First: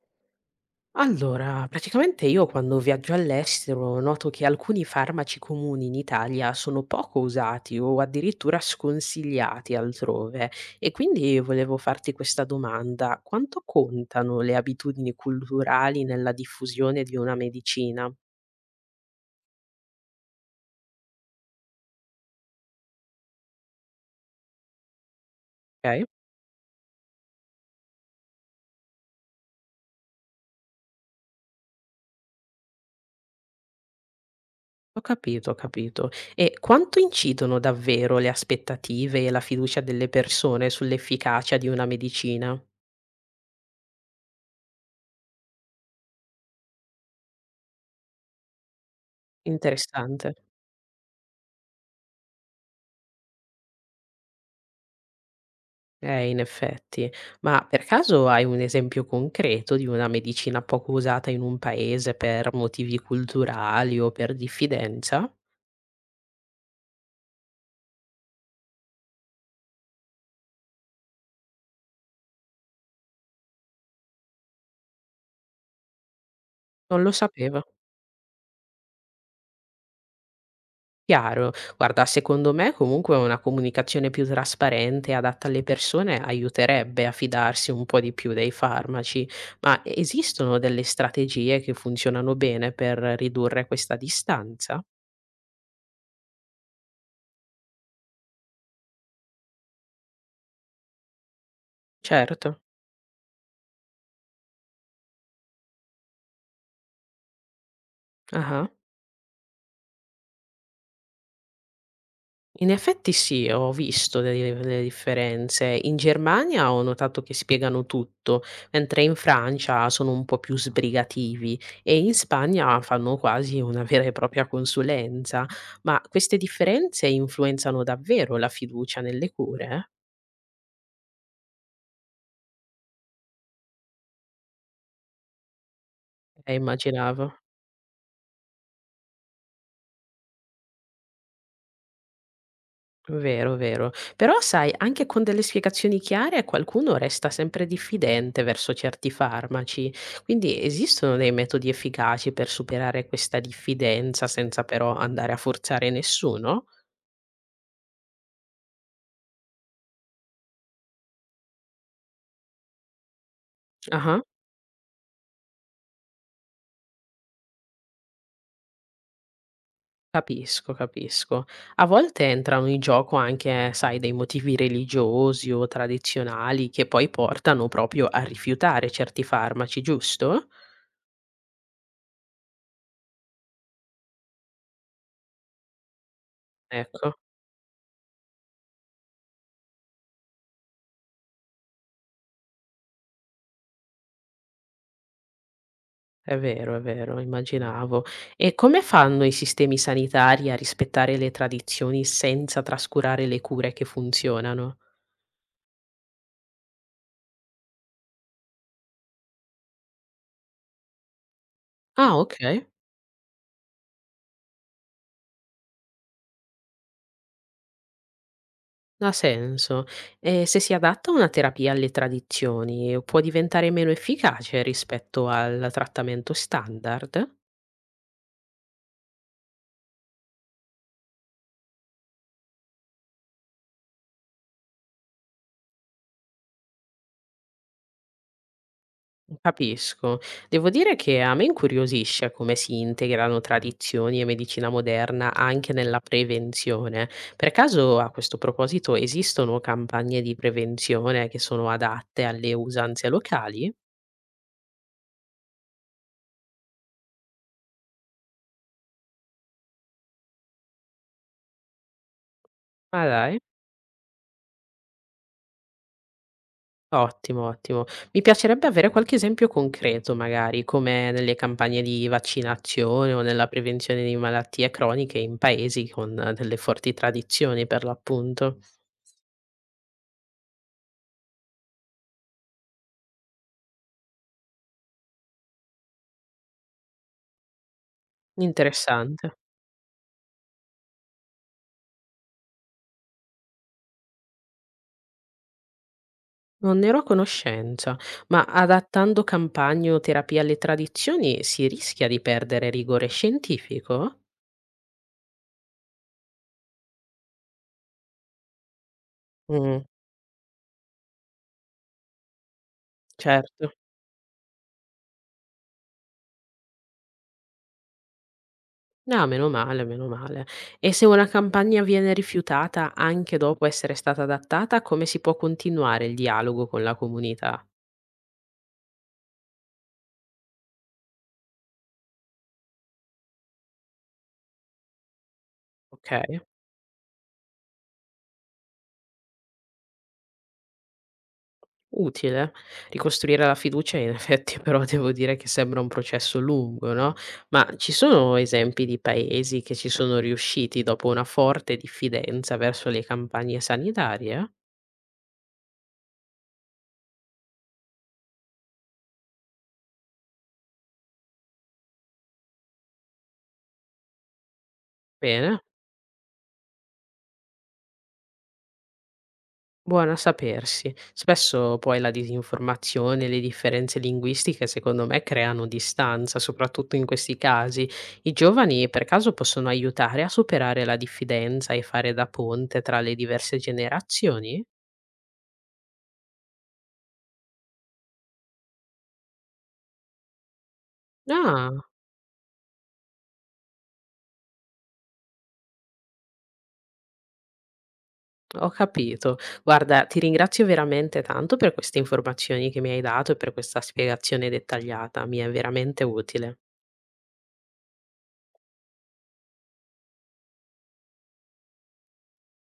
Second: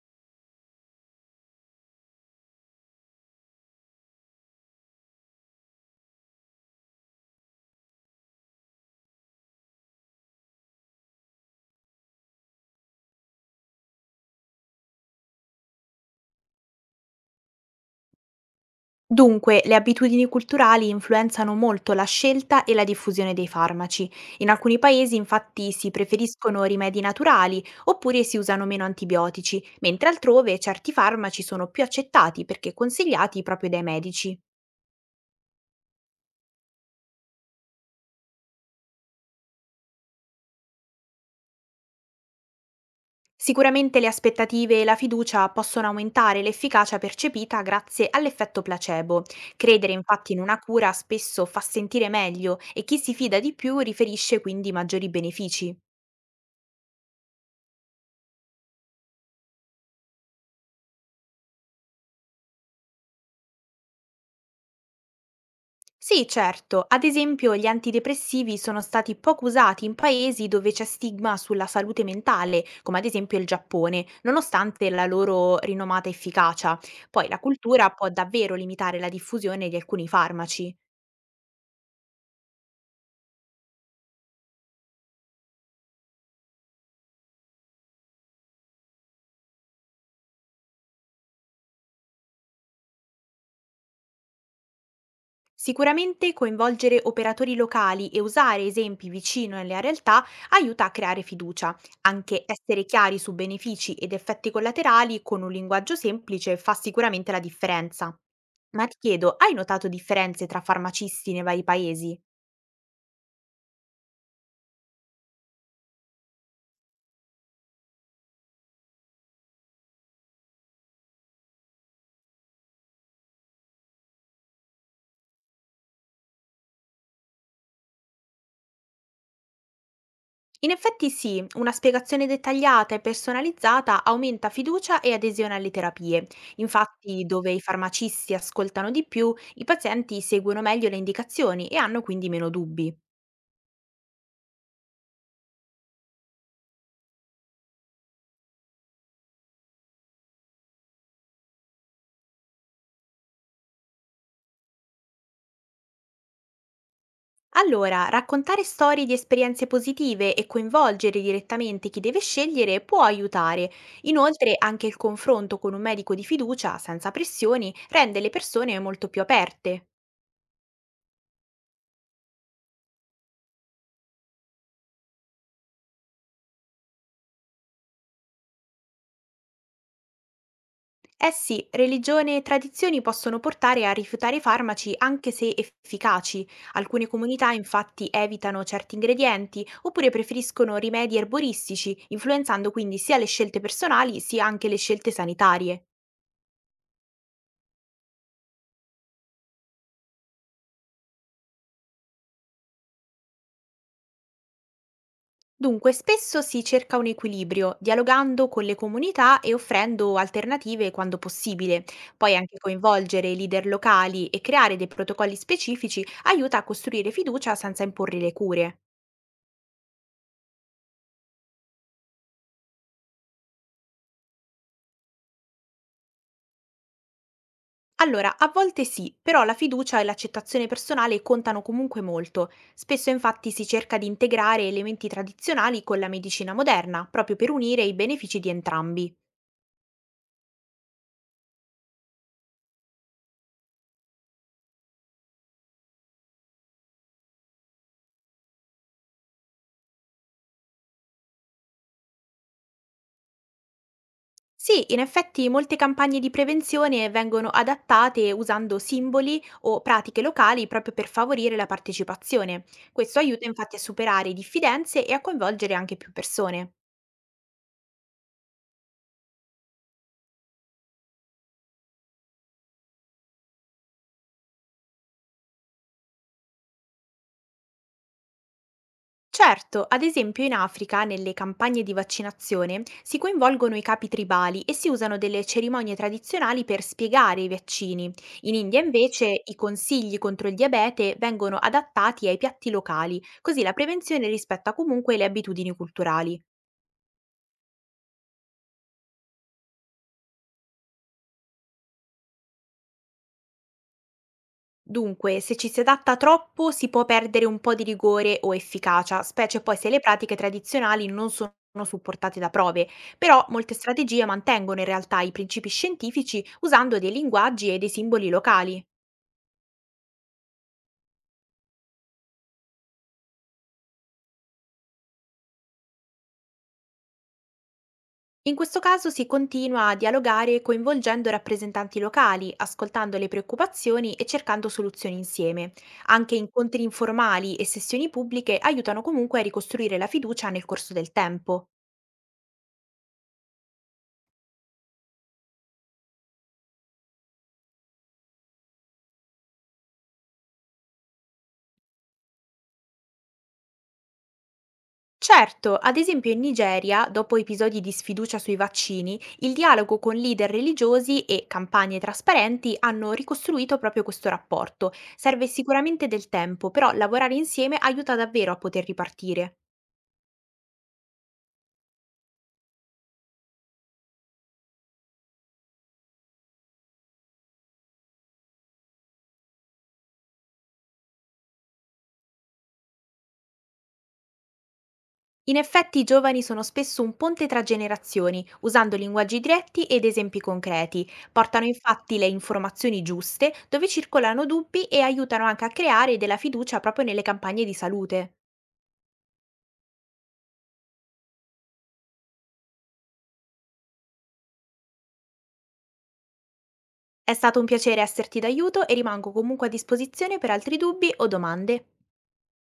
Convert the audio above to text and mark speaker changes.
Speaker 1: Allora, praticamente io quando viaggio all'estero noto che alcuni farmaci comuni in Italia sono poco usati o addirittura sconsigliati altrove e quindi volevo farti questa domanda: quanto contano le abitudini culturali nella diffusione di una medicina?
Speaker 2: Dunque, le abitudini culturali influenzano molto la scelta e la diffusione dei farmaci. In alcuni paesi infatti si
Speaker 1: Okay,
Speaker 2: preferiscono rimedi naturali oppure si usano meno antibiotici, mentre altrove certi farmaci sono più accettati perché consigliati proprio dai medici.
Speaker 1: ho capito, ho capito. E quanto incidono davvero le aspettative e la fiducia delle persone sull'efficacia di una medicina?
Speaker 2: Sicuramente le aspettative e la fiducia possono aumentare l'efficacia percepita grazie all'effetto placebo. Credere infatti
Speaker 1: Interessante.
Speaker 2: in una cura spesso fa sentire meglio e chi si fida di più riferisce quindi maggiori benefici.
Speaker 1: In effetti. Ma per caso hai un esempio concreto di una medicina poco usata in un paese per motivi culturali o per diffidenza?
Speaker 2: Sì, certo. Ad esempio, gli antidepressivi sono stati poco usati in paesi dove c'è stigma sulla salute mentale, come ad esempio il Giappone, nonostante la loro rinomata efficacia.
Speaker 1: Non lo
Speaker 2: Poi la
Speaker 1: sapevo.
Speaker 2: cultura può davvero limitare la diffusione di alcuni farmaci.
Speaker 1: Chiaro. Guarda, secondo me comunque una comunicazione più trasparente e adatta alle persone aiuterebbe a fidarsi un po' di più dei farmaci, ma esistono delle strategie che funzionano bene per ridurre questa distanza?
Speaker 2: Sicuramente coinvolgere operatori locali e usare esempi vicino alla realtà aiuta a creare fiducia. Anche
Speaker 1: Certo.
Speaker 2: essere chiari su benefici ed effetti collaterali con un linguaggio semplice fa sicuramente la differenza.
Speaker 1: Ah.
Speaker 2: Ma ti chiedo, hai notato differenze tra farmacisti nei vari paesi?
Speaker 1: In effetti sì, ho visto delle differenze. In Germania ho notato che spiegano tutto, mentre in Francia sono un po' più sbrigativi e in Spagna fanno quasi una vera e propria consulenza. Ma queste differenze influenzano davvero la fiducia nelle cure?
Speaker 2: In effetti sì, una spiegazione dettagliata e personalizzata aumenta fiducia e adesione alle terapie. Infatti,
Speaker 1: Immaginavo.
Speaker 2: dove i farmacisti ascoltano di più, i pazienti seguono meglio le indicazioni e hanno quindi meno dubbi.
Speaker 1: Vero, vero. Però sai, anche con delle spiegazioni chiare qualcuno resta sempre diffidente verso certi farmaci, quindi esistono dei metodi efficaci per superare questa diffidenza senza però andare a forzare nessuno?
Speaker 2: Allora, raccontare storie di esperienze positive e coinvolgere direttamente chi deve scegliere può aiutare.
Speaker 1: Ah,
Speaker 2: Inoltre, anche il confronto con un medico di fiducia, senza pressioni, rende le persone molto più aperte.
Speaker 1: capisco, capisco. A volte entrano in gioco anche, sai, dei motivi religiosi o tradizionali che poi portano proprio a rifiutare certi farmaci, giusto?
Speaker 2: Eh sì, religione e tradizioni possono portare a rifiutare farmaci anche se efficaci. Alcune
Speaker 1: Ecco.
Speaker 2: comunità infatti evitano certi ingredienti oppure preferiscono rimedi erboristici, influenzando quindi sia le scelte personali sia anche le scelte sanitarie.
Speaker 1: È vero, immaginavo. E come fanno i sistemi sanitari a rispettare le tradizioni senza trascurare le cure che funzionano?
Speaker 2: Dunque, spesso si cerca un equilibrio, dialogando con le comunità e offrendo alternative quando possibile.
Speaker 1: Ah, ok,
Speaker 2: Poi anche coinvolgere i leader locali e creare dei protocolli specifici aiuta a costruire fiducia senza imporre le cure.
Speaker 1: ha senso. E se si adatta una terapia alle tradizioni, può diventare meno efficace rispetto al trattamento standard?
Speaker 2: Allora, a volte sì, però la fiducia e l'accettazione personale contano comunque molto. Spesso infatti si cerca di integrare elementi tradizionali con la medicina moderna, proprio per unire i benefici di entrambi.
Speaker 1: Capisco. Devo dire che a me incuriosisce come si integrano tradizioni e medicina moderna anche nella prevenzione. Per caso, a questo proposito, esistono campagne di prevenzione che sono adatte alle usanze locali?
Speaker 2: Sì, in effetti molte campagne di prevenzione vengono adattate usando simboli o pratiche locali proprio per favorire la partecipazione.
Speaker 1: Ah,
Speaker 2: Questo
Speaker 1: dai.
Speaker 2: aiuta infatti a superare diffidenze e a coinvolgere anche più persone.
Speaker 1: Ottimo, ottimo. Mi piacerebbe avere qualche esempio concreto, magari, come nelle campagne di vaccinazione o nella prevenzione di malattie croniche in paesi con delle forti tradizioni, per l'appunto.
Speaker 2: Certo, ad esempio in Africa, nelle campagne di vaccinazione, si coinvolgono i capi tribali e si usano delle cerimonie tradizionali per spiegare i vaccini. In India
Speaker 1: Interessante.
Speaker 2: invece i consigli contro il diabete vengono adattati ai piatti locali, così la prevenzione rispetta comunque le abitudini culturali.
Speaker 1: Non ne ero a conoscenza, ma adattando campagne o terapie alle tradizioni si rischia di perdere rigore scientifico?
Speaker 2: Dunque, se ci si adatta troppo si può perdere un po' di rigore o efficacia, specie poi
Speaker 1: Mm.
Speaker 2: se le pratiche tradizionali non sono supportate da prove, però
Speaker 1: Certo.
Speaker 2: molte strategie mantengono in realtà i principi scientifici usando dei linguaggi e dei simboli locali.
Speaker 1: No, meno male, meno male. E se una campagna viene rifiutata anche dopo essere stata adattata, come si può continuare il dialogo con la comunità?
Speaker 2: In questo caso si continua a dialogare coinvolgendo rappresentanti locali, ascoltando le preoccupazioni e cercando soluzioni insieme.
Speaker 1: Ok.
Speaker 2: Anche incontri informali e sessioni pubbliche aiutano comunque a ricostruire la fiducia nel corso del tempo.
Speaker 1: Utile. Ricostruire la fiducia in effetti però devo dire che sembra un processo lungo, no, ma ci sono esempi di paesi che ci sono riusciti dopo una forte diffidenza verso le campagne sanitarie?
Speaker 2: Certo, ad esempio in Nigeria, dopo episodi di sfiducia sui vaccini, il dialogo con leader religiosi e campagne trasparenti hanno ricostruito proprio questo rapporto. Serve
Speaker 1: Bene,
Speaker 2: sicuramente del tempo, però lavorare insieme aiuta davvero a poter ripartire.
Speaker 1: buono a sapersi. Spesso poi la disinformazione e le differenze linguistiche secondo me creano distanza, soprattutto in questi casi. I giovani per caso possono aiutare a superare la diffidenza e fare da ponte tra le diverse generazioni?
Speaker 2: In effetti i giovani sono spesso un ponte tra generazioni, usando linguaggi diretti ed esempi concreti. Portano
Speaker 1: Ah.
Speaker 2: infatti le informazioni giuste, dove circolano dubbi e aiutano anche a creare della fiducia proprio nelle campagne di salute.
Speaker 1: Ho capito. Guarda, ti ringrazio veramente tanto per queste informazioni che mi hai dato e per questa spiegazione dettagliata, mi è veramente utile.
Speaker 2: È stato un piacere esserti d'aiuto e rimango comunque a disposizione per altri dubbi o domande.